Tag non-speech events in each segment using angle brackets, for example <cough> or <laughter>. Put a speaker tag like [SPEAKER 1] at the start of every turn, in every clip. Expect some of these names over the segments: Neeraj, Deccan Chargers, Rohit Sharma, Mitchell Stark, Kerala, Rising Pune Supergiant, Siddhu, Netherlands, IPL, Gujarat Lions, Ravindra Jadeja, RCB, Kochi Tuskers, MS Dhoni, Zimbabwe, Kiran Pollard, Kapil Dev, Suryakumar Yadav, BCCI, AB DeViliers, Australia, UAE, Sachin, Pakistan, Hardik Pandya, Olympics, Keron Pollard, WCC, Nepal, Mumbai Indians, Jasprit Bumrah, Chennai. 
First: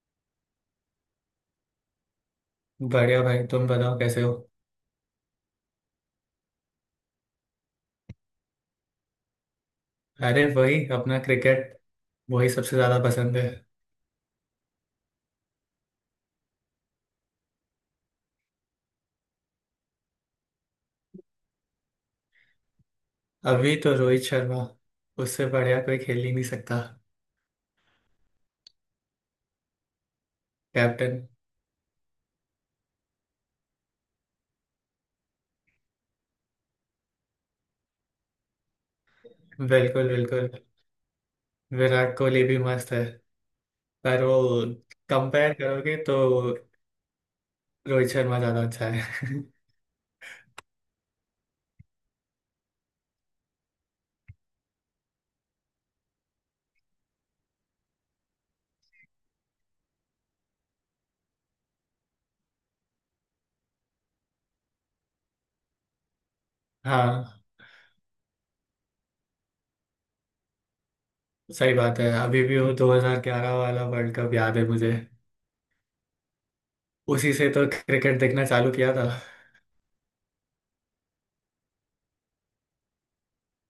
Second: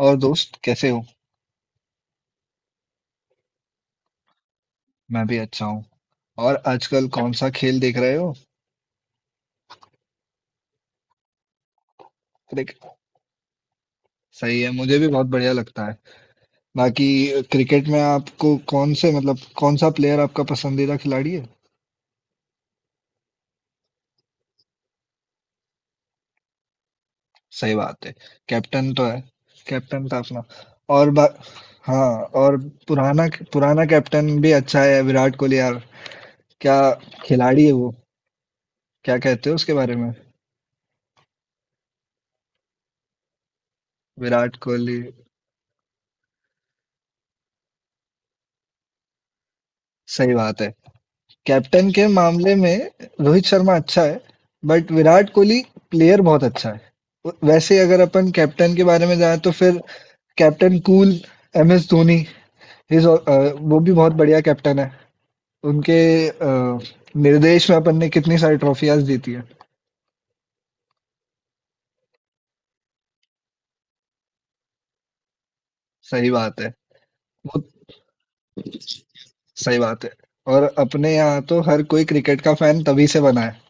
[SPEAKER 1] और दोस्त कैसे हो।
[SPEAKER 2] बढ़िया भाई तुम बताओ कैसे हो।
[SPEAKER 1] मैं भी अच्छा हूँ। और आजकल कौन सा खेल देख रहे हो?
[SPEAKER 2] अरे वही अपना क्रिकेट वही सबसे
[SPEAKER 1] क्रिकेट।
[SPEAKER 2] ज्यादा पसंद है।
[SPEAKER 1] सही है, मुझे भी बहुत बढ़िया लगता है। बाकी क्रिकेट में आपको कौन से मतलब कौन सा प्लेयर आपका पसंदीदा खिलाड़ी है?
[SPEAKER 2] अभी तो रोहित शर्मा, उससे बढ़िया कोई खेल ही नहीं सकता।
[SPEAKER 1] सही बात है। कैप्टन तो है, कैप्टन था अपना। और
[SPEAKER 2] कैप्टन।
[SPEAKER 1] हाँ। और पुराना पुराना कैप्टन भी अच्छा है, विराट कोहली यार। क्या खिलाड़ी है वो! क्या कहते हो उसके बारे
[SPEAKER 2] बिल्कुल
[SPEAKER 1] में?
[SPEAKER 2] बिल्कुल, विराट कोहली भी मस्त है पर वो,
[SPEAKER 1] विराट कोहली।
[SPEAKER 2] कंपेयर करोगे तो रोहित शर्मा ज्यादा अच्छा है।
[SPEAKER 1] सही बात है। कैप्टन के मामले में रोहित शर्मा अच्छा है, बट विराट कोहली प्लेयर बहुत अच्छा है। वैसे अगर अपन कैप्टन के बारे में जाएं तो फिर captain cool M S Dhoni, वो भी बहुत बढ़िया कैप्टन है। उनके अ,
[SPEAKER 2] <laughs> हाँ
[SPEAKER 1] निर्देश में अपन ने कितनी सारी ट्रॉफियां जीती है।
[SPEAKER 2] सही बात है, अभी भी वो 2011 वाला वर्ल्ड कप याद है मुझे।
[SPEAKER 1] सही बात है।
[SPEAKER 2] उसी से तो
[SPEAKER 1] बहुत
[SPEAKER 2] क्रिकेट देखना चालू किया था।
[SPEAKER 1] सही बात है। और अपने यहाँ तो हर कोई क्रिकेट का फैन तभी से बना है।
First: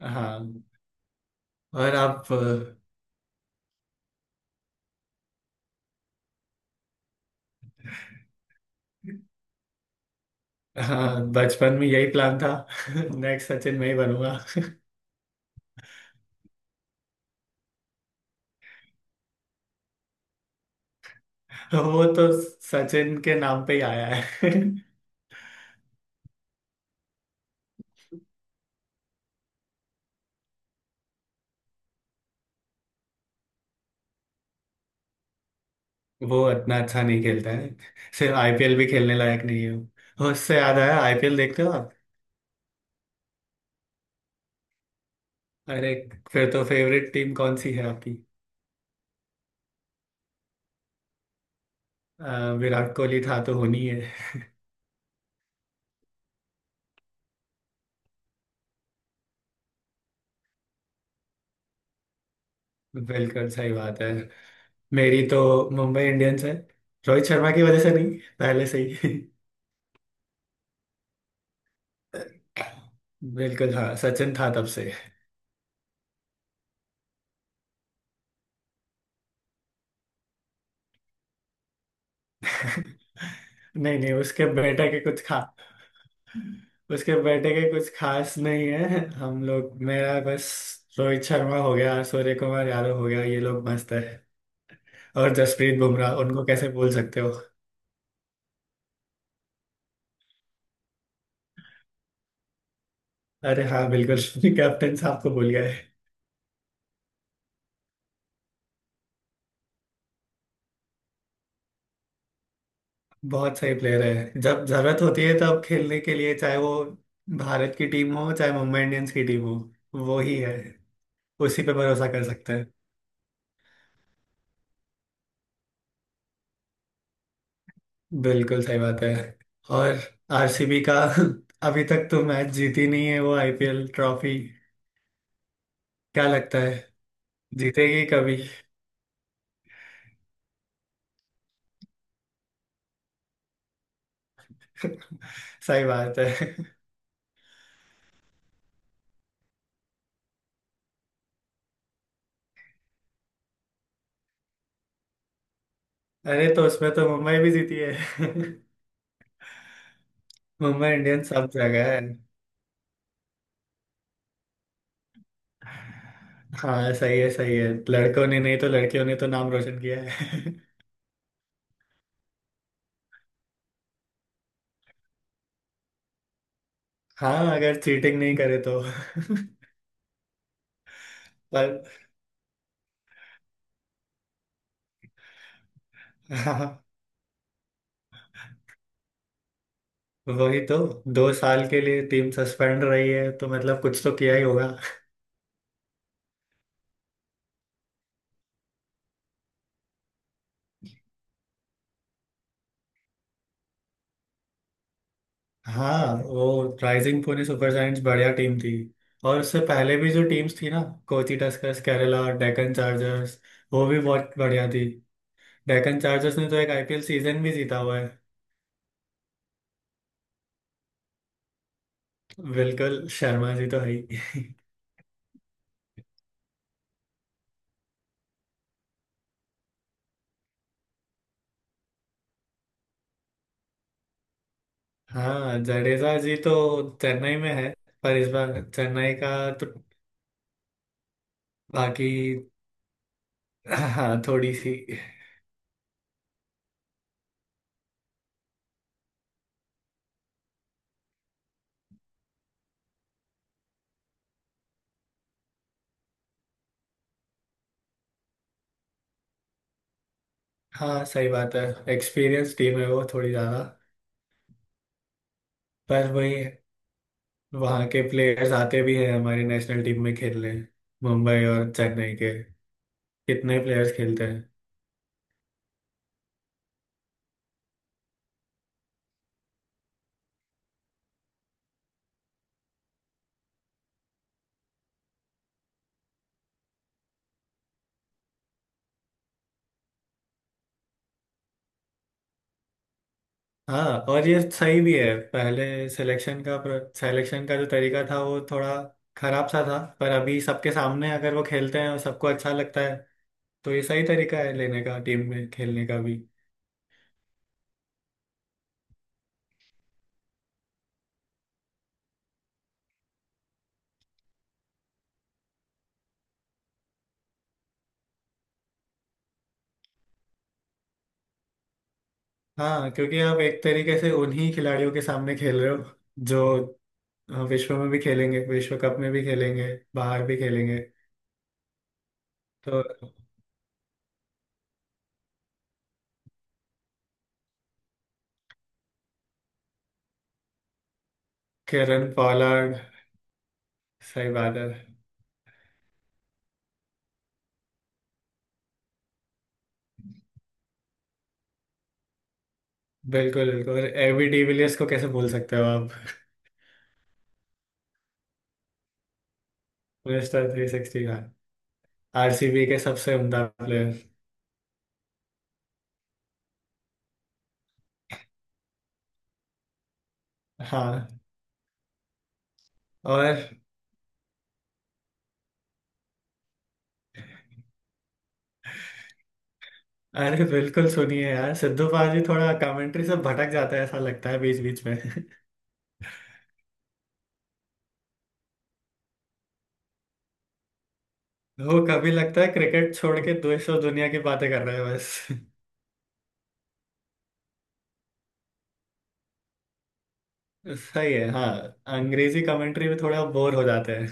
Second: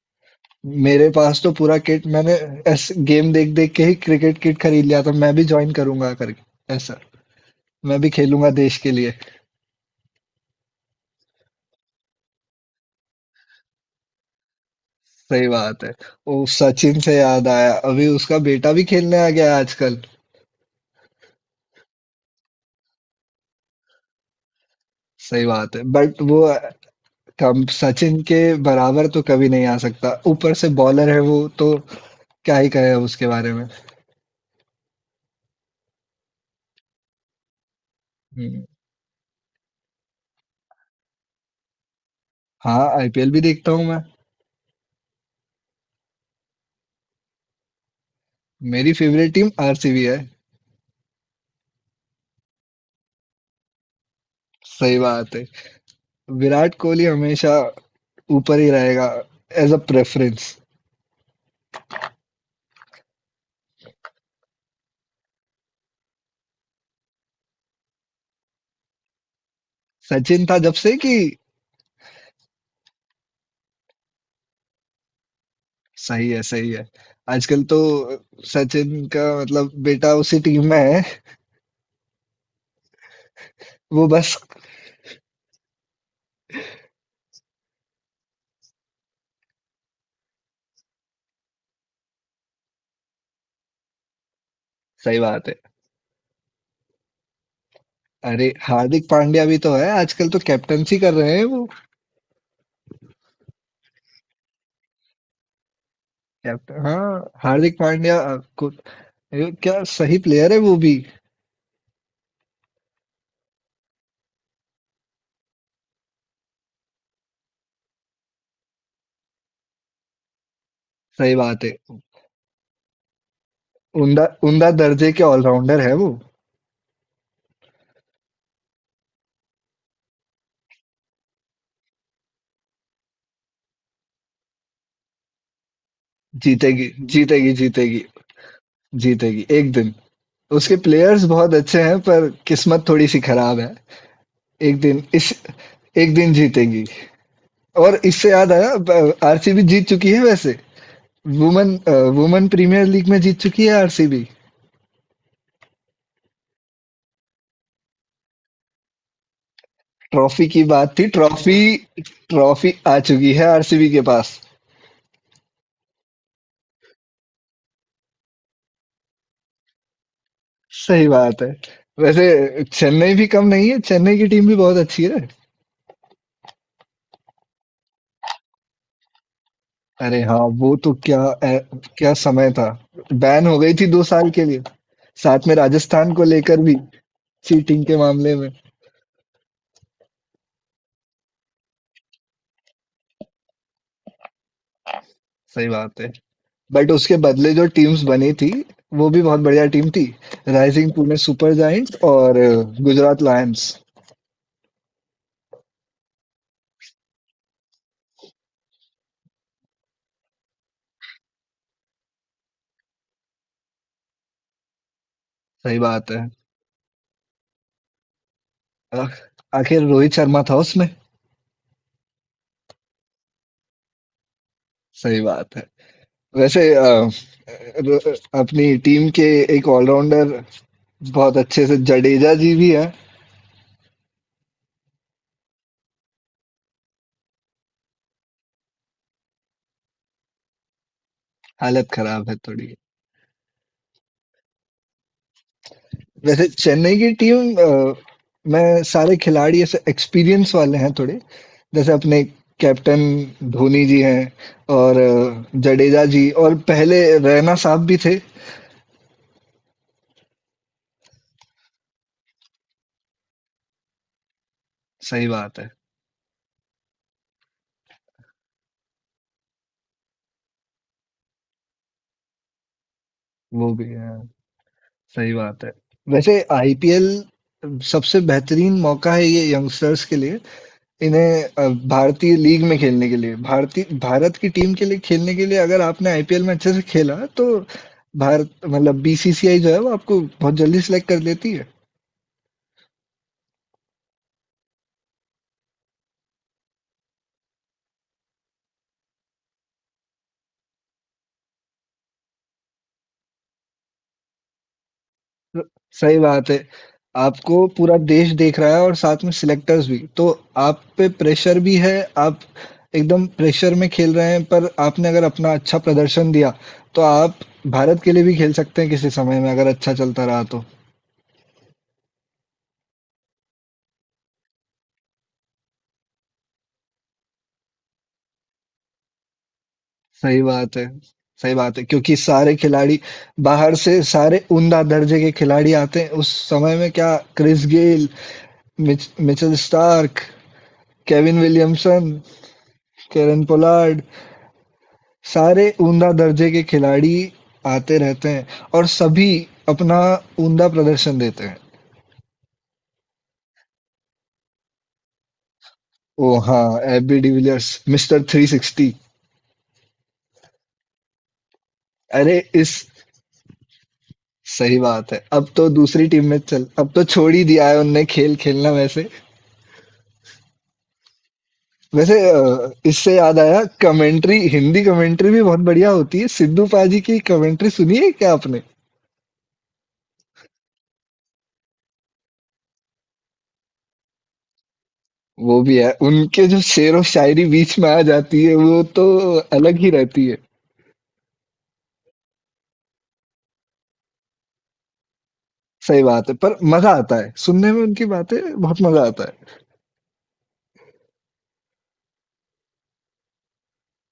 [SPEAKER 2] हाँ
[SPEAKER 1] मेरे पास तो पूरा
[SPEAKER 2] और
[SPEAKER 1] किट,
[SPEAKER 2] आप।
[SPEAKER 1] मैंने ऐसे गेम देख देख के ही क्रिकेट किट खरीद लिया था, मैं भी ज्वाइन करूंगा करके ऐसा, मैं भी खेलूंगा देश के लिए।
[SPEAKER 2] हाँ बचपन में यही प्लान था। <laughs> नेक्स्ट सचिन मैं ही बनूंगा। <laughs>
[SPEAKER 1] सही बात है। ओ सचिन से याद आया, अभी उसका बेटा भी खेलने आ गया है आजकल।
[SPEAKER 2] वो तो सचिन के नाम पे ही आया है। <laughs>
[SPEAKER 1] सही बात है, बट वो कम, सचिन के बराबर तो कभी नहीं आ सकता, ऊपर से बॉलर है वो तो। क्या ही कहे अब उसके बारे में।
[SPEAKER 2] वो इतना अच्छा नहीं खेलता है। सिर्फ
[SPEAKER 1] हम्म।
[SPEAKER 2] आईपीएल भी खेलने लायक नहीं है वो। उससे याद आया, आईपीएल देखते हो आप।
[SPEAKER 1] हाँ, आईपीएल भी देखता हूँ मैं।
[SPEAKER 2] अरे फिर तो फेवरेट टीम कौन सी है आपकी।
[SPEAKER 1] मेरी फेवरेट टीम आरसीबी है।
[SPEAKER 2] विराट कोहली था तो होनी है।
[SPEAKER 1] सही बात है। विराट कोहली हमेशा ऊपर ही रहेगा एज अ प्रेफरेंस।
[SPEAKER 2] बिल्कुल सही बात है। मेरी तो मुंबई इंडियंस है। रोहित शर्मा की वजह से नहीं, पहले से ही। <laughs>
[SPEAKER 1] सचिन था जब से कि।
[SPEAKER 2] बिल्कुल हाँ, सचिन था तब से।
[SPEAKER 1] सही है, सही है। आजकल तो सचिन का मतलब बेटा उसी टीम में है।
[SPEAKER 2] नहीं
[SPEAKER 1] वो
[SPEAKER 2] नहीं
[SPEAKER 1] बस।
[SPEAKER 2] उसके बेटे के कुछ खा उसके बेटे के कुछ खास नहीं है। हम लोग, मेरा बस रोहित शर्मा हो गया, सूर्य कुमार यादव हो गया, ये लोग मस्त है।
[SPEAKER 1] सही
[SPEAKER 2] और
[SPEAKER 1] बात है।
[SPEAKER 2] जसप्रीत बुमराह, उनको कैसे भूल सकते हो।
[SPEAKER 1] अरे हार्दिक पांड्या भी तो है, आजकल तो कैप्टनसी कर रहे हैं वो।
[SPEAKER 2] अरे हाँ बिल्कुल <laughs> कैप्टन साहब को भूल गए।
[SPEAKER 1] कैप्टन, हाँ, हार्दिक पांड्या को। ये क्या सही प्लेयर है वो भी।
[SPEAKER 2] बहुत सही प्लेयर है, जब जरूरत होती है तब खेलने के लिए, चाहे वो भारत की टीम हो चाहे मुंबई इंडियंस की टीम हो, वो ही है।
[SPEAKER 1] सही
[SPEAKER 2] उसी
[SPEAKER 1] बात है।
[SPEAKER 2] पे भरोसा कर सकते हैं।
[SPEAKER 1] उमदा उमदा दर्जे के ऑलराउंडर है वो।
[SPEAKER 2] बिल्कुल सही बात है। और आरसीबी का <laughs> अभी तक तो मैच जीती नहीं है वो आईपीएल ट्रॉफी। क्या लगता है,
[SPEAKER 1] जीतेगी, जीतेगी, जीतेगी।
[SPEAKER 2] जीतेगी कभी।
[SPEAKER 1] जीतेगी एक दिन। उसके प्लेयर्स बहुत अच्छे हैं, पर किस्मत थोड़ी सी खराब है। एक दिन इस,
[SPEAKER 2] सही
[SPEAKER 1] एक
[SPEAKER 2] बात
[SPEAKER 1] दिन
[SPEAKER 2] है। <laughs>
[SPEAKER 1] जीतेगी। और इससे याद आया, आरसीबी जीत चुकी है वैसे। वुमेन वुमेन प्रीमियर लीग में जीत चुकी है आरसीबी।
[SPEAKER 2] अरे तो उसमें तो मुंबई भी जीती है। <laughs>
[SPEAKER 1] ट्रॉफी की
[SPEAKER 2] मुंबई
[SPEAKER 1] बात थी,
[SPEAKER 2] इंडियंस सब
[SPEAKER 1] ट्रॉफी।
[SPEAKER 2] जगह है।
[SPEAKER 1] ट्रॉफी आ चुकी है आरसीबी के पास।
[SPEAKER 2] हाँ सही है सही है, लड़कों ने नहीं तो लड़कियों ने तो नाम रोशन किया है।
[SPEAKER 1] सही बात है। वैसे चेन्नई भी कम नहीं है, चेन्नई की टीम भी बहुत अच्छी है।
[SPEAKER 2] <laughs> हाँ अगर चीटिंग नहीं करे तो। <laughs>
[SPEAKER 1] अरे हाँ, वो तो क्या
[SPEAKER 2] पर
[SPEAKER 1] क्या समय था। बैन हो गई थी 2 साल के लिए, साथ में राजस्थान को लेकर
[SPEAKER 2] हाँ,
[SPEAKER 1] भी, चीटिंग के मामले में।
[SPEAKER 2] वही तो, दो साल के लिए टीम सस्पेंड रही है तो मतलब कुछ तो किया ही होगा।
[SPEAKER 1] सही बात है। बट उसके बदले जो टीम्स बनी थी, वो भी बहुत बढ़िया टीम थी। राइजिंग पुणे सुपर जायंट्स और गुजरात लायंस।
[SPEAKER 2] हाँ वो राइजिंग पुणे सुपर जायंट्स बढ़िया टीम थी। और उससे पहले भी जो टीम्स थी ना, कोची टस्कर्स, केरला, डेक्कन चार्जर्स, वो भी बहुत बढ़िया थी।
[SPEAKER 1] सही
[SPEAKER 2] डेक्कन
[SPEAKER 1] बात है।
[SPEAKER 2] चार्जर्स ने तो एक आईपीएल सीजन भी जीता हुआ है।
[SPEAKER 1] अ, आखिर रोहित शर्मा था उसमें।
[SPEAKER 2] बिल्कुल शर्मा जी तो है ही। <laughs>
[SPEAKER 1] सही बात है। वैसे अपनी टीम के एक ऑलराउंडर बहुत अच्छे से जडेजा जी भी है।
[SPEAKER 2] हाँ जडेजा जी तो चेन्नई में है। पर इस बार चेन्नई का तो
[SPEAKER 1] हालत
[SPEAKER 2] बाकी,
[SPEAKER 1] खराब है थोड़ी।
[SPEAKER 2] हाँ थोड़ी सी।
[SPEAKER 1] वैसे चेन्नई की टीम में सारे खिलाड़ी ऐसे एक्सपीरियंस वाले हैं थोड़े। जैसे अपने कैप्टन धोनी जी हैं, और जडेजा जी, और पहले रैना साहब भी थे।
[SPEAKER 2] हाँ सही बात है, एक्सपीरियंस टीम है वो थोड़ी ज्यादा।
[SPEAKER 1] सही बात है।
[SPEAKER 2] पर वही, वहाँ के प्लेयर्स आते भी हैं हमारी नेशनल टीम में खेलने, मुंबई और चेन्नई के कितने
[SPEAKER 1] वो भी
[SPEAKER 2] प्लेयर्स
[SPEAKER 1] है।
[SPEAKER 2] खेलते।
[SPEAKER 1] सही बात है। वैसे आईपीएल सबसे बेहतरीन मौका है ये यंगस्टर्स के लिए। इन्हें भारतीय लीग में खेलने के लिए, भारत की टीम के लिए खेलने के लिए, अगर आपने आईपीएल में अच्छे से खेला तो भारत मतलब बीसीसीआई जो है वो आपको बहुत जल्दी सिलेक्ट कर लेती है।
[SPEAKER 2] हाँ और ये सही भी है। पहले सिलेक्शन का, सिलेक्शन का जो तरीका था वो थोड़ा खराब सा था, पर अभी सबके सामने अगर वो खेलते हैं और सबको अच्छा लगता है तो ये सही तरीका है लेने का, टीम में खेलने का भी।
[SPEAKER 1] सही बात है। आपको पूरा देश देख रहा है, और साथ में सिलेक्टर्स भी, तो आप पे प्रेशर भी है। आप एकदम प्रेशर में खेल रहे हैं, पर आपने अगर अपना अच्छा प्रदर्शन दिया तो आप भारत के लिए भी खेल सकते हैं किसी समय में, अगर अच्छा चलता रहा तो।
[SPEAKER 2] हाँ क्योंकि आप एक तरीके से उन्हीं खिलाड़ियों के सामने खेल रहे हो जो विश्व में भी खेलेंगे, विश्व कप में भी खेलेंगे, बाहर भी
[SPEAKER 1] सही बात
[SPEAKER 2] खेलेंगे
[SPEAKER 1] है, सही बात है। क्योंकि सारे
[SPEAKER 2] तो।
[SPEAKER 1] खिलाड़ी बाहर से, सारे उम्दा दर्जे के खिलाड़ी आते हैं। उस समय में क्या क्रिस गेल, Mitchell Starc, Kevin
[SPEAKER 2] Kieron
[SPEAKER 1] Williamson,
[SPEAKER 2] Pollard.
[SPEAKER 1] Kieron Pollard,
[SPEAKER 2] सही बात है।
[SPEAKER 1] सारे उम्दा दर्जे के खिलाड़ी आते रहते हैं और सभी अपना उम्दा प्रदर्शन देते हैं।
[SPEAKER 2] बिल्कुल बिल्कुल, एबी डिविलियर्स को कैसे भूल सकते हो आप।
[SPEAKER 1] ओह! हाँ, AB de Villiers mister 360।
[SPEAKER 2] <laughs> Mister three sixty,
[SPEAKER 1] अरे
[SPEAKER 2] आरसीबी
[SPEAKER 1] इस
[SPEAKER 2] के सबसे उम्दा प्लेयर।
[SPEAKER 1] सही बात है। अब तो दूसरी टीम में चल, अब तो छोड़ ही दिया है उनने खेल खेलना वैसे।
[SPEAKER 2] हाँ
[SPEAKER 1] वैसे इससे
[SPEAKER 2] और,
[SPEAKER 1] याद आया, कमेंट्री, हिंदी कमेंट्री भी बहुत बढ़िया होती है। सिद्धू पाजी की कमेंट्री सुनी है क्या आपने?
[SPEAKER 2] अरे बिल्कुल सुनिए यार, सिद्धू पाजी थोड़ा कमेंट्री से भटक जाता है ऐसा लगता है बीच बीच में। <laughs>
[SPEAKER 1] वो भी है, उनके जो शेर और शायरी बीच में आ जाती है वो तो अलग ही रहती है।
[SPEAKER 2] वो कभी लगता है क्रिकेट छोड़ के दूसरों दुनिया की बातें कर रहे हैं बस। <laughs>
[SPEAKER 1] सही बात है, पर मजा आता है सुनने में उनकी बातें, बहुत मजा आता है।
[SPEAKER 2] सही है हाँ, अंग्रेजी कमेंट्री में थोड़ा बोर हो जाते हैं।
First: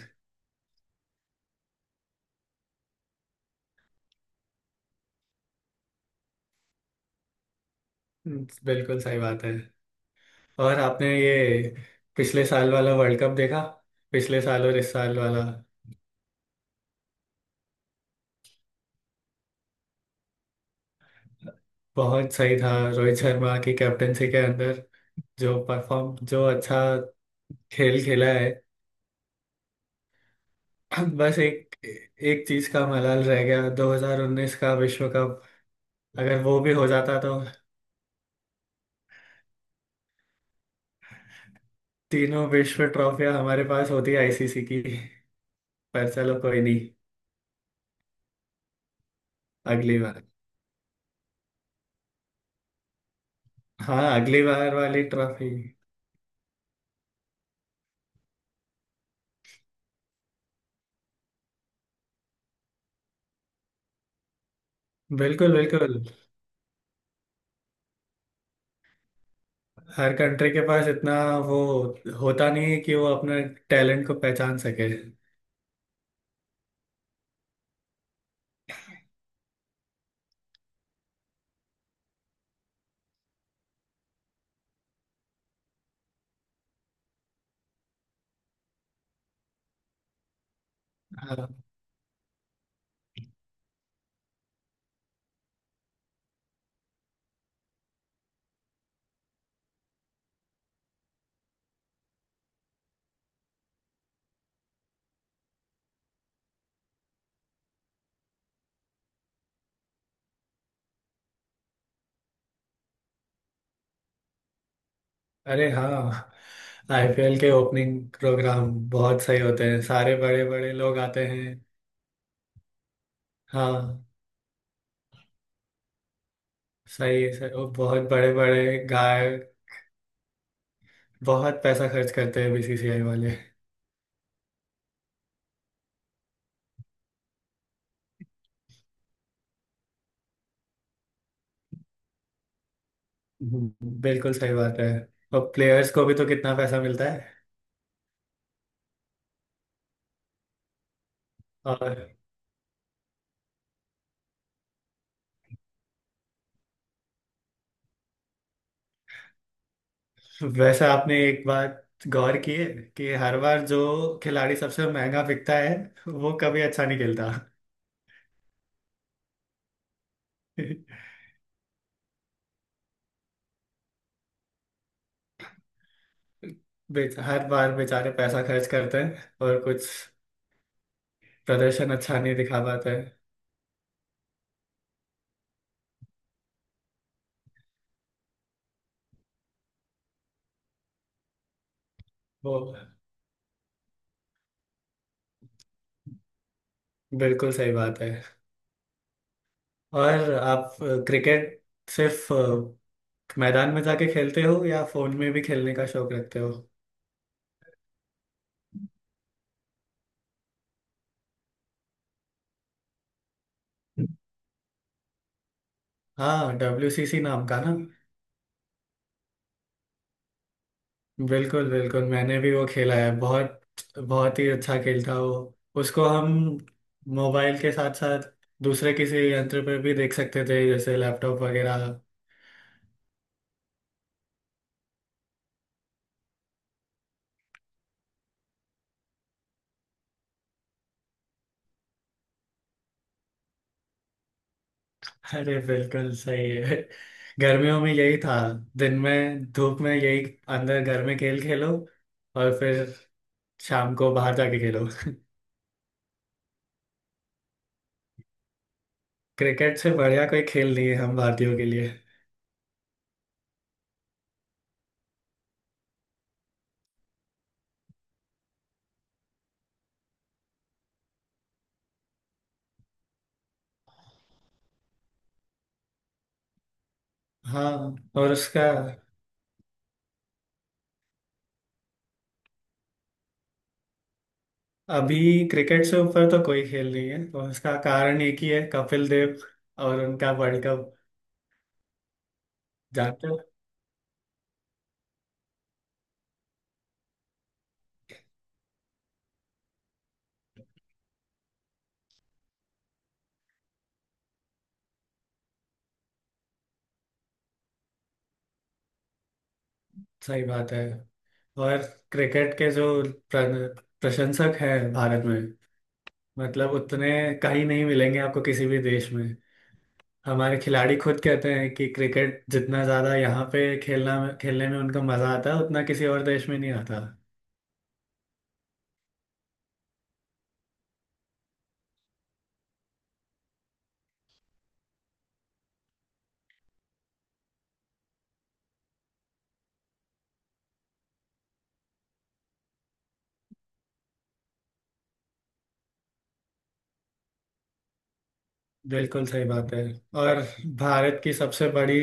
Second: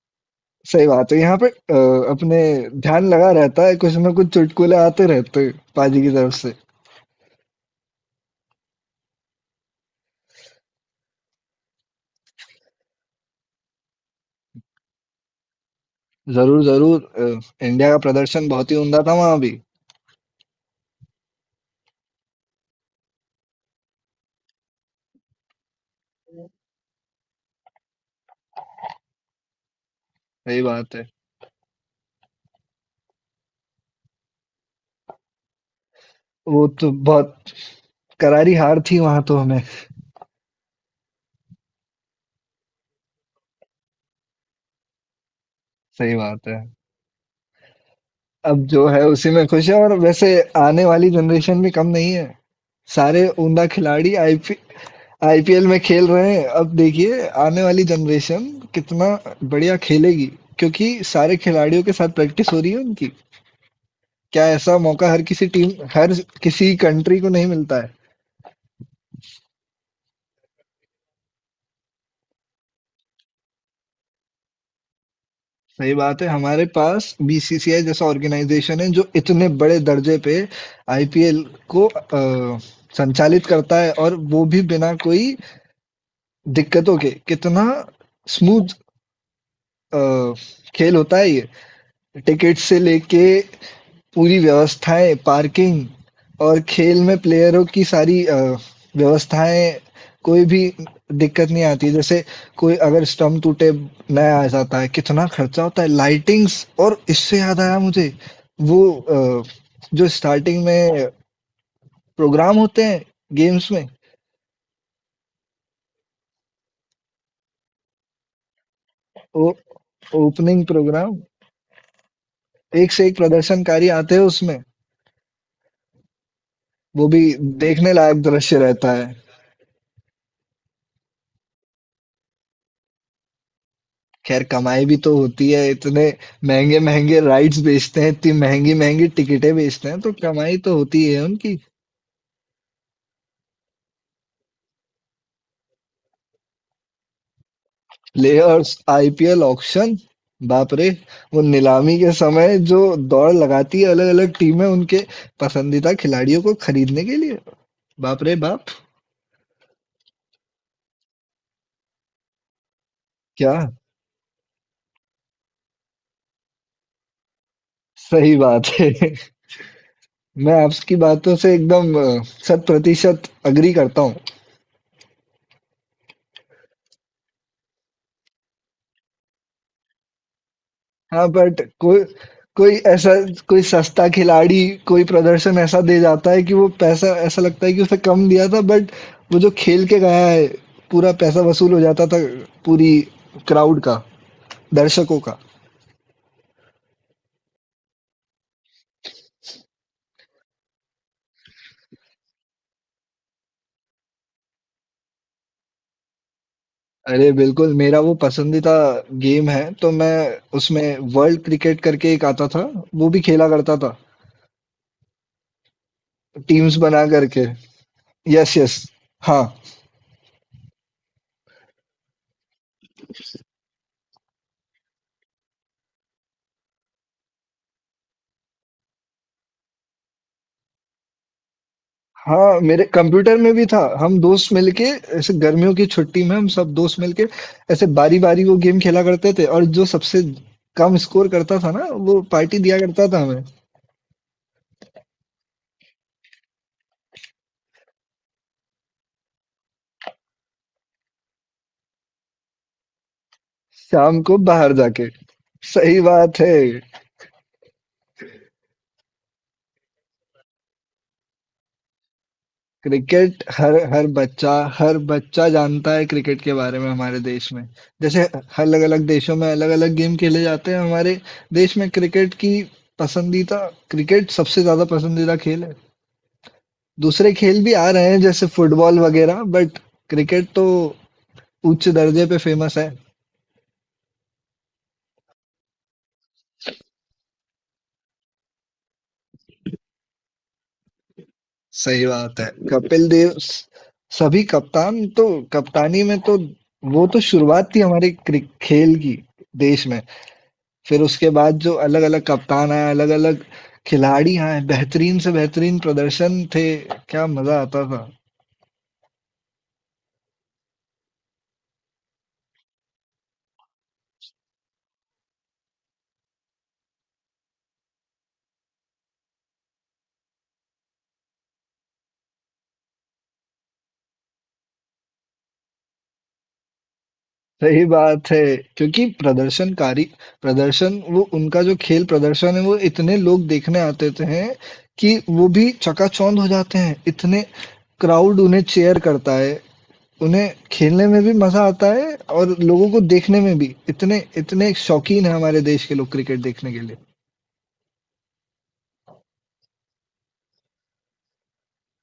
[SPEAKER 1] सही बात है, यहाँ पे अपने ध्यान लगा रहता है, कुछ ना कुछ चुटकुले आते रहते हैं पाजी की तरफ से।
[SPEAKER 2] <laughs> बिल्कुल सही बात है। और आपने ये पिछले साल वाला वर्ल्ड कप देखा, पिछले साल और इस साल वाला।
[SPEAKER 1] जरूर जरूर। इंडिया का प्रदर्शन बहुत ही उमदा था वहां भी।
[SPEAKER 2] बहुत सही था, रोहित शर्मा की कैप्टनसी के अंदर जो परफॉर्म, जो अच्छा खेल खेला है।
[SPEAKER 1] सही बात है।
[SPEAKER 2] बस एक एक चीज का मलाल रह गया, 2019 का विश्व कप अगर वो
[SPEAKER 1] वो
[SPEAKER 2] भी हो
[SPEAKER 1] तो
[SPEAKER 2] जाता
[SPEAKER 1] बहुत
[SPEAKER 2] तो
[SPEAKER 1] करारी हार थी वहां तो हमें।
[SPEAKER 2] तीनों विश्व ट्रॉफियां हमारे पास होती आईसीसी की। पर
[SPEAKER 1] सही
[SPEAKER 2] चलो
[SPEAKER 1] बात है,
[SPEAKER 2] कोई नहीं,
[SPEAKER 1] अब जो है उसी में खुश है, और
[SPEAKER 2] अगली बार।
[SPEAKER 1] वैसे आने वाली जनरेशन भी कम नहीं है। सारे उमदा
[SPEAKER 2] हाँ
[SPEAKER 1] खिलाड़ी
[SPEAKER 2] अगली बार वाली ट्रॉफी।
[SPEAKER 1] आईपीएल में खेल रहे हैं, अब देखिए आने वाली जनरेशन कितना बढ़िया खेलेगी क्योंकि सारे खिलाड़ियों के साथ प्रैक्टिस हो रही है उनकी। क्या ऐसा मौका हर किसी
[SPEAKER 2] बिल्कुल
[SPEAKER 1] टीम,
[SPEAKER 2] बिल्कुल,
[SPEAKER 1] हर किसी कंट्री को नहीं मिलता है।
[SPEAKER 2] हर कंट्री के पास इतना वो होता नहीं है कि वो अपने टैलेंट को पहचान सके।
[SPEAKER 1] सही बात है, हमारे पास बीसीसीआई जैसा ऑर्गेनाइजेशन है जो इतने बड़े दर्जे पे आईपीएल को अ, संचालित करता है, और वो भी बिना कोई दिक्कतों के, कितना स्मूथ अ, खेल होता है
[SPEAKER 2] हाँ।
[SPEAKER 1] ये। टिकट से लेके पूरी व्यवस्थाएं, पार्किंग, और खेल में प्लेयरों की सारी व्यवस्थाएं, कोई भी दिक्कत नहीं आती। जैसे कोई अगर स्टंप टूटे, नया आ जाता है। कितना खर्चा होता है लाइटिंग्स, और इससे याद आया मुझे वो जो स्टार्टिंग में प्रोग्राम होते हैं गेम्स में,
[SPEAKER 2] अरे हाँ, आईपीएल के ओपनिंग प्रोग्राम बहुत सही
[SPEAKER 1] वो
[SPEAKER 2] होते हैं, सारे बड़े
[SPEAKER 1] ओपनिंग
[SPEAKER 2] बड़े लोग
[SPEAKER 1] प्रोग्राम,
[SPEAKER 2] आते हैं।
[SPEAKER 1] एक से एक प्रदर्शनकारी
[SPEAKER 2] हाँ
[SPEAKER 1] आते हैं उसमें। वो भी
[SPEAKER 2] सही है सर, वो
[SPEAKER 1] देखने
[SPEAKER 2] बहुत
[SPEAKER 1] लायक
[SPEAKER 2] बड़े
[SPEAKER 1] दृश्य
[SPEAKER 2] बड़े
[SPEAKER 1] रहता है।
[SPEAKER 2] गाय। बहुत पैसा खर्च करते हैं बीसीसीआई वाले।
[SPEAKER 1] ख़ैर कमाई भी तो होती है, इतने महँगे-महँगे राइड्स बेचते हैं, इतनी महँगी-महँगी टिकटें बेचते हैं, तो कमाई तो होती है उनकी।
[SPEAKER 2] हम्म। बिल्कुल सही बात है। और प्लेयर्स को भी तो कितना पैसा मिलता है।
[SPEAKER 1] प्लेयर्स, आईपीएल ऑक्शन, बाप रे! वो नीलामी
[SPEAKER 2] और
[SPEAKER 1] के समय जो दौड़ लगाती है अलग-अलग टीमें उनके पसंदीदा खिलाड़ियों को खरीदने के लिए, बाप रे बाप!
[SPEAKER 2] वैसे आपने एक बात गौर की है कि हर
[SPEAKER 1] क्या
[SPEAKER 2] बार जो खिलाड़ी सबसे महंगा बिकता है वो कभी अच्छा नहीं खेलता।
[SPEAKER 1] सही बात है। <laughs> मैं आपकी
[SPEAKER 2] <laughs>
[SPEAKER 1] बातों से एकदम शत प्रतिशत एग्री करता हूँ।
[SPEAKER 2] हर बार बेचारे पैसा खर्च करते हैं और कुछ
[SPEAKER 1] हाँ बट
[SPEAKER 2] प्रदर्शन
[SPEAKER 1] कोई,
[SPEAKER 2] अच्छा नहीं दिखा
[SPEAKER 1] कोई
[SPEAKER 2] पाते हैं
[SPEAKER 1] ऐसा, कोई सस्ता खिलाड़ी कोई प्रदर्शन ऐसा दे जाता है कि वो पैसा ऐसा लगता है कि उसे कम दिया था, बट वो जो खेल के गया है पूरा पैसा वसूल हो जाता था,
[SPEAKER 2] वो।
[SPEAKER 1] पूरी क्राउड का दर्शकों का।
[SPEAKER 2] बिल्कुल सही बात है। और आप क्रिकेट सिर्फ मैदान में जाके खेलते हो या फोन में भी खेलने का शौक रखते हो।
[SPEAKER 1] अरे बिल्कुल, मेरा वो पसंदीदा गेम है, तो मैं उसमें वर्ल्ड क्रिकेट करके एक आता था वो भी खेला करता था
[SPEAKER 2] हाँ
[SPEAKER 1] टीम्स बना
[SPEAKER 2] डब्ल्यूसीसी
[SPEAKER 1] करके।
[SPEAKER 2] नाम का ना।
[SPEAKER 1] यस यस, हाँ
[SPEAKER 2] बिल्कुल बिल्कुल मैंने भी वो खेला है बहुत, बहुत ही अच्छा खेल था वो। उसको हम मोबाइल के साथ साथ दूसरे किसी यंत्र पर भी देख सकते थे जैसे लैपटॉप वगैरह।
[SPEAKER 1] हाँ। मेरे कंप्यूटर में भी था, हम दोस्त मिलके ऐसे गर्मियों की छुट्टी में, हम सब दोस्त मिलके ऐसे बारी बारी वो गेम खेला करते थे, और जो सबसे कम स्कोर करता था ना वो पार्टी दिया करता था हमें।
[SPEAKER 2] अरे बिल्कुल सही है, गर्मियों में यही था, दिन में धूप में यही अंदर घर में खेल खेलो और फिर शाम को
[SPEAKER 1] शाम
[SPEAKER 2] बाहर
[SPEAKER 1] को
[SPEAKER 2] जाके
[SPEAKER 1] बाहर
[SPEAKER 2] खेलो।
[SPEAKER 1] जाके सही बात है।
[SPEAKER 2] क्रिकेट से बढ़िया कोई खेल नहीं है हम भारतीयों के लिए।
[SPEAKER 1] क्रिकेट, हर हर बच्चा, हर बच्चा जानता है क्रिकेट के बारे में हमारे देश में। जैसे अलग अलग देशों में अलग अलग गेम खेले जाते हैं, हमारे देश में क्रिकेट की पसंदीदा, क्रिकेट सबसे ज्यादा पसंदीदा खेल है। दूसरे खेल भी आ
[SPEAKER 2] हाँ
[SPEAKER 1] रहे हैं
[SPEAKER 2] और
[SPEAKER 1] जैसे
[SPEAKER 2] उसका,
[SPEAKER 1] फुटबॉल वगैरह, बट क्रिकेट तो उच्च दर्जे पे फेमस है।
[SPEAKER 2] अभी क्रिकेट से ऊपर तो कोई खेल नहीं है और उसका कारण एक ही है, कपिल देव और उनका वर्ल्ड कप,
[SPEAKER 1] सही बात है। कपिल देव
[SPEAKER 2] जानते हो।
[SPEAKER 1] सभी कप्तान तो, कप्तानी में तो वो तो शुरुआत थी हमारे खेल की देश में। फिर उसके बाद जो अलग अलग कप्तान आए, अलग अलग खिलाड़ी आए, बेहतरीन से बेहतरीन प्रदर्शन थे, क्या मजा आता था।
[SPEAKER 2] सही बात है। और क्रिकेट के जो प्रशंसक हैं भारत में, मतलब उतने कहीं नहीं मिलेंगे आपको किसी भी देश में। हमारे खिलाड़ी खुद कहते हैं कि क्रिकेट जितना ज्यादा यहाँ पे खेलना, खेलने में उनको मजा आता है उतना किसी और देश में नहीं आता।
[SPEAKER 1] सही बात है, क्योंकि प्रदर्शन, वो उनका जो खेल प्रदर्शन है, वो इतने लोग देखने आते थे हैं कि वो भी चकाचौंध हो जाते हैं इतने। क्राउड उन्हें चेयर करता है, उन्हें खेलने में भी मजा आता है, और लोगों को देखने में भी इतने इतने शौकीन है हमारे देश के लोग क्रिकेट देखने के लिए।
[SPEAKER 2] बिल्कुल सही बात है। और भारत की सबसे बड़ी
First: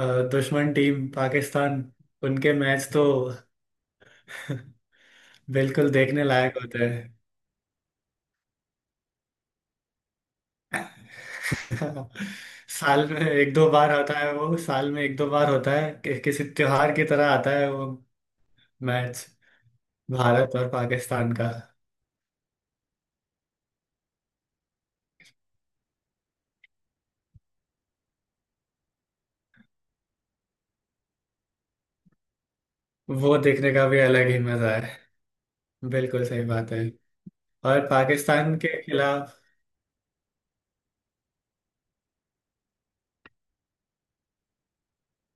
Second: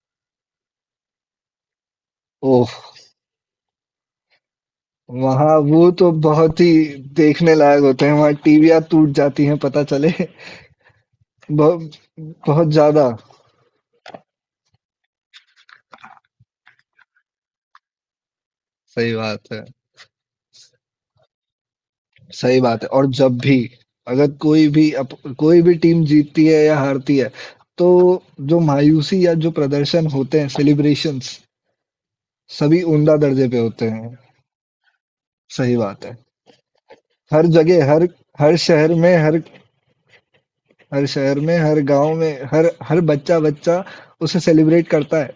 [SPEAKER 2] अ, दुश्मन टीम पाकिस्तान, उनके
[SPEAKER 1] ओह।
[SPEAKER 2] मैच तो <laughs>
[SPEAKER 1] वहाँ वो
[SPEAKER 2] बिल्कुल
[SPEAKER 1] तो
[SPEAKER 2] देखने लायक
[SPEAKER 1] बहुत ही
[SPEAKER 2] होते हैं।
[SPEAKER 1] देखने लायक होते हैं, वहाँ टीवियां टूट जाती हैं पता चले। <laughs> बहुत,
[SPEAKER 2] <laughs>
[SPEAKER 1] बहुत
[SPEAKER 2] साल
[SPEAKER 1] ज्यादा।
[SPEAKER 2] में एक दो बार आता है वो, साल में एक दो बार होता है कि किसी त्योहार की तरह आता है वो
[SPEAKER 1] सही
[SPEAKER 2] मैच,
[SPEAKER 1] बात है,
[SPEAKER 2] भारत और पाकिस्तान का।
[SPEAKER 1] सही बात है, और जब भी अगर कोई भी कोई भी टीम जीतती है या हारती है, तो जो मायूसी या जो प्रदर्शन होते हैं, सेलिब्रेशंस, सभी उम्दा
[SPEAKER 2] वो
[SPEAKER 1] दर्जे पे
[SPEAKER 2] देखने का
[SPEAKER 1] होते
[SPEAKER 2] भी
[SPEAKER 1] हैं।
[SPEAKER 2] अलग ही मजा है।
[SPEAKER 1] सही बात है।
[SPEAKER 2] बिल्कुल सही बात है।
[SPEAKER 1] हर
[SPEAKER 2] और
[SPEAKER 1] जगह, हर हर
[SPEAKER 2] पाकिस्तान के
[SPEAKER 1] शहर में,
[SPEAKER 2] खिलाफ,
[SPEAKER 1] हर गांव में, हर हर बच्चा बच्चा उसे सेलिब्रेट करता है।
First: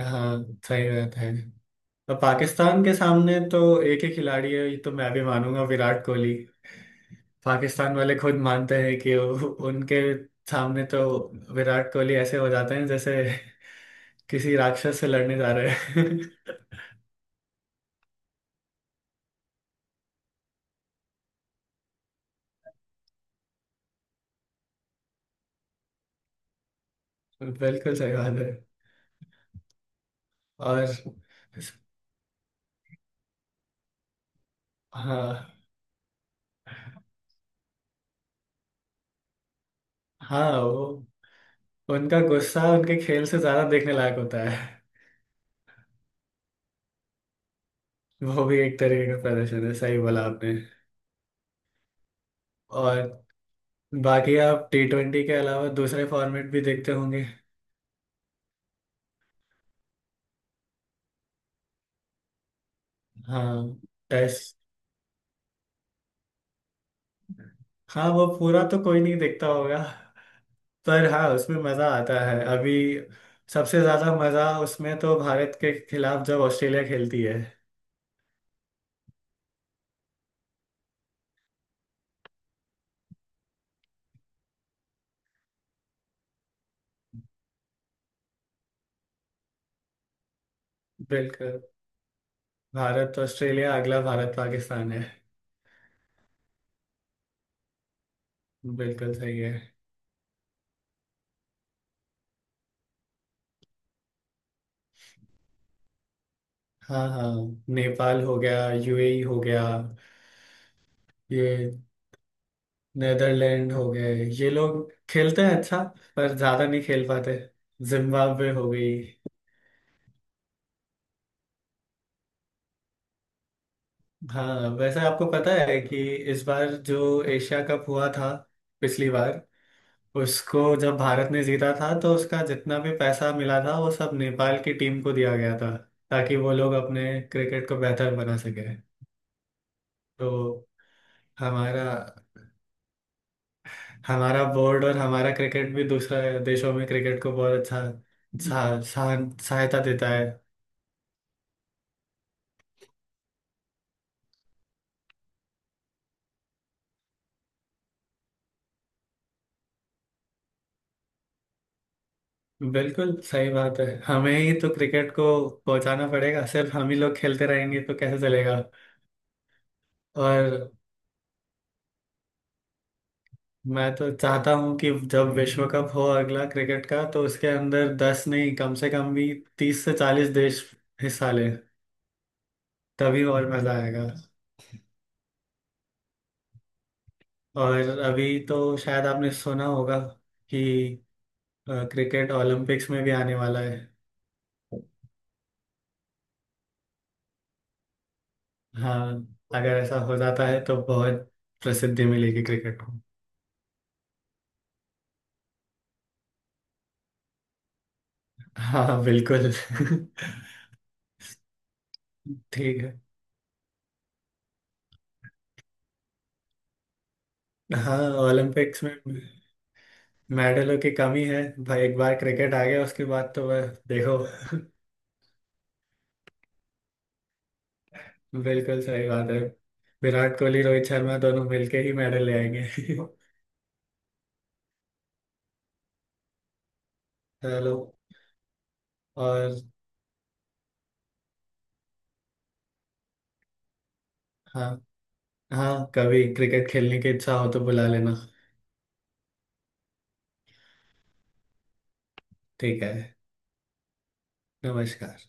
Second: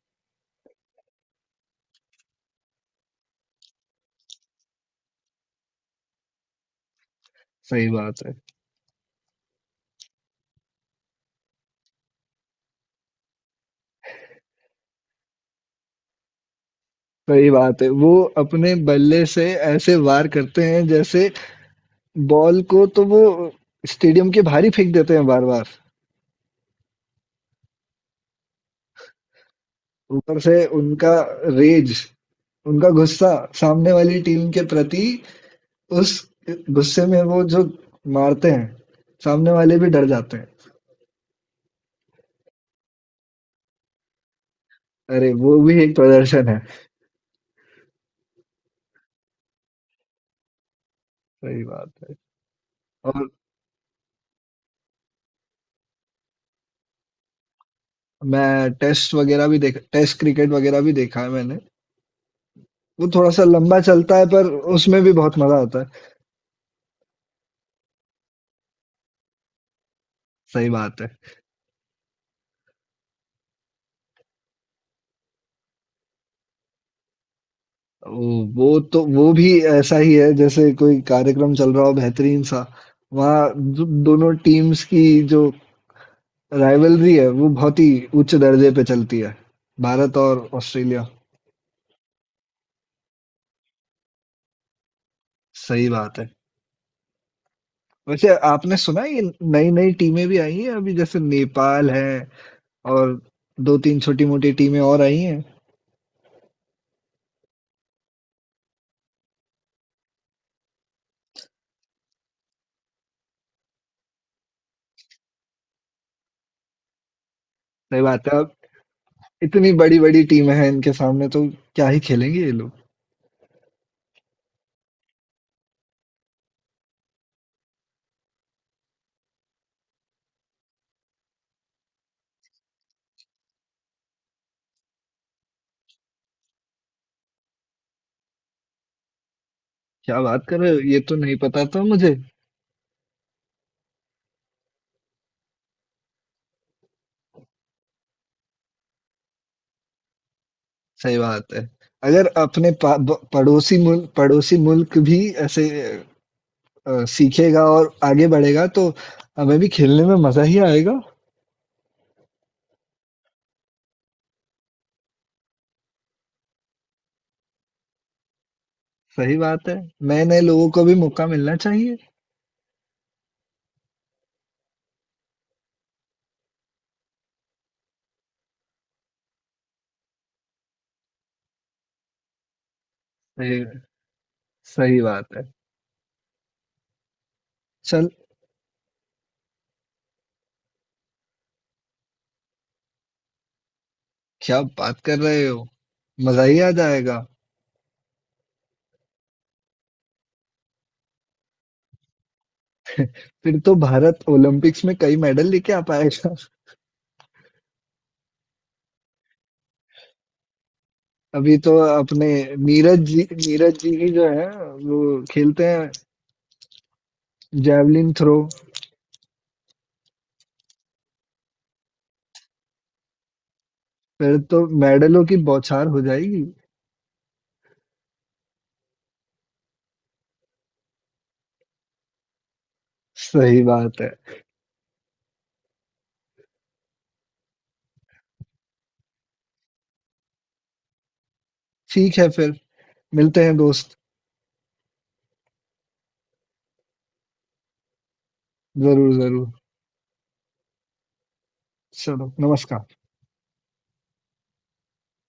[SPEAKER 2] हाँ सही बात है। और पाकिस्तान के सामने तो एक ही खिलाड़ी है, ये तो मैं भी मानूंगा, विराट कोहली।
[SPEAKER 1] सही
[SPEAKER 2] पाकिस्तान वाले
[SPEAKER 1] बात है,
[SPEAKER 2] खुद मानते हैं कि उनके सामने तो विराट कोहली ऐसे हो जाते हैं जैसे किसी राक्षस से लड़ने जा रहे हैं।
[SPEAKER 1] सही बात है। वो अपने बल्ले से ऐसे वार करते हैं जैसे बॉल को तो वो स्टेडियम के बाहर ही फेंक देते हैं बार बार।
[SPEAKER 2] <laughs> बिल्कुल सही बात है।
[SPEAKER 1] ऊपर से
[SPEAKER 2] और
[SPEAKER 1] उनका रेज, उनका गुस्सा सामने वाली टीम के प्रति,
[SPEAKER 2] हाँ,
[SPEAKER 1] उस गुस्से में वो जो मारते हैं, सामने वाले भी डर जाते हैं।
[SPEAKER 2] हाँ वो उनका गुस्सा उनके खेल से ज्यादा देखने लायक होता है।
[SPEAKER 1] अरे! वो भी एक प्रदर्शन है।
[SPEAKER 2] वो भी एक तरीके का प्रदर्शन है, सही बोला आपने।
[SPEAKER 1] सही बात है।
[SPEAKER 2] और
[SPEAKER 1] और
[SPEAKER 2] बाकी आप टी ट्वेंटी के अलावा दूसरे फॉर्मेट भी देखते होंगे।
[SPEAKER 1] मैं टेस्ट वगैरह भी देखा, टेस्ट क्रिकेट वगैरह भी देखा है मैंने। वो थोड़ा-सा लंबा
[SPEAKER 2] हाँ
[SPEAKER 1] चलता है पर
[SPEAKER 2] टेस्ट।
[SPEAKER 1] उसमें भी बहुत मज़ा आता है।
[SPEAKER 2] हाँ वो पूरा तो कोई नहीं देखता होगा।
[SPEAKER 1] सही बात
[SPEAKER 2] पर
[SPEAKER 1] है।
[SPEAKER 2] हाँ उसमें मजा आता है, अभी सबसे ज्यादा मजा उसमें तो, भारत के खिलाफ जब ऑस्ट्रेलिया खेलती है।
[SPEAKER 1] वो वो तो वो भी ऐसा ही है जैसे कोई कार्यक्रम चल रहा हो बेहतरीन सा, वहाँ दो दोनों टीम्स की जो राइवलरी है वो बहुत ही उच्च दर्जे पे चलती है, भारत और ऑस्ट्रेलिया।
[SPEAKER 2] बिल्कुल, भारत ऑस्ट्रेलिया, अगला भारत पाकिस्तान है।
[SPEAKER 1] सही बात है। वैसे आपने सुना है
[SPEAKER 2] बिल्कुल
[SPEAKER 1] ये
[SPEAKER 2] सही है।
[SPEAKER 1] नई नई टीमें भी आई हैं अभी, जैसे नेपाल है, और दो तीन छोटी मोटी टीमें और आई हैं।
[SPEAKER 2] हाँ हाँ, नेपाल हो गया, यूएई हो गया, ये नेदरलैंड हो गए, ये लोग खेलते हैं अच्छा, पर ज्यादा नहीं खेल पाते।
[SPEAKER 1] सही बात है। अब
[SPEAKER 2] जिम्बाब्वे हो गई।
[SPEAKER 1] इतनी बड़ी बड़ी टीमें हैं इनके सामने, तो क्या ही खेलेंगे ये लोग।
[SPEAKER 2] हाँ वैसे आपको पता है कि इस बार जो एशिया कप हुआ था पिछली बार, उसको जब भारत ने जीता था तो उसका जितना भी पैसा मिला था वो सब नेपाल की टीम को दिया गया था ताकि वो लोग अपने क्रिकेट को बेहतर बना सके।
[SPEAKER 1] क्या
[SPEAKER 2] तो
[SPEAKER 1] बात कर रहे हो, ये तो नहीं पता था
[SPEAKER 2] हमारा
[SPEAKER 1] मुझे।
[SPEAKER 2] हमारा बोर्ड और हमारा क्रिकेट भी दूसरे देशों में क्रिकेट को बहुत अच्छा सहा- सहा- सहायता देता है।
[SPEAKER 1] सही बात है, अगर अपने पड़ोसी मुल्क भी ऐसे सीखेगा और आगे बढ़ेगा तो हमें भी खेलने में मजा ही आएगा।
[SPEAKER 2] बिल्कुल सही बात है। हमें ही तो क्रिकेट को पहुंचाना पड़ेगा, सिर्फ हम ही लोग खेलते रहेंगे तो कैसे चलेगा।
[SPEAKER 1] सही बात है, नए नए
[SPEAKER 2] और
[SPEAKER 1] लोगों को भी मौका मिलना चाहिए।
[SPEAKER 2] मैं तो चाहता हूं कि जब विश्व कप हो अगला क्रिकेट का तो उसके अंदर दस नहीं कम से कम भी 30 से 40 देश हिस्सा लें, तभी और मजा
[SPEAKER 1] सही
[SPEAKER 2] आएगा।
[SPEAKER 1] सही बात है।
[SPEAKER 2] और
[SPEAKER 1] चल
[SPEAKER 2] अभी तो शायद आपने सुना होगा कि क्रिकेट ओलंपिक्स में भी आने वाला है।
[SPEAKER 1] क्या बात कर रहे हो, मजा ही आ जाएगा।
[SPEAKER 2] हाँ अगर ऐसा हो जाता है तो बहुत प्रसिद्धि मिलेगी क्रिकेट को।
[SPEAKER 1] फिर तो भारत ओलंपिक्स में कई मेडल लेके आ पाएगा।
[SPEAKER 2] हाँ हाँ, बिल्कुल। <laughs>
[SPEAKER 1] अभी तो अपने
[SPEAKER 2] ठीक है।
[SPEAKER 1] नीरज जी ही जो है वो खेलते हैं
[SPEAKER 2] हाँ
[SPEAKER 1] जैवलिन थ्रो।
[SPEAKER 2] ओलंपिक्स में मेडलों की कमी है भाई, एक बार क्रिकेट आ गया उसके बाद तो वह देखो।
[SPEAKER 1] फिर तो
[SPEAKER 2] <laughs>
[SPEAKER 1] मेडलों की बौछार हो जाएगी।
[SPEAKER 2] बिल्कुल सही बात है, विराट कोहली रोहित शर्मा दोनों मिलके ही मेडल ले आएंगे। <laughs>
[SPEAKER 1] सही बात है।
[SPEAKER 2] चलो और
[SPEAKER 1] ठीक है फिर, मिलते हैं दोस्त।
[SPEAKER 2] हाँ, हाँ कभी क्रिकेट खेलने की इच्छा हो तो बुला लेना।
[SPEAKER 1] जरूर जरूर। चलो,
[SPEAKER 2] ठीक
[SPEAKER 1] नमस्कार।
[SPEAKER 2] है, नमस्कार।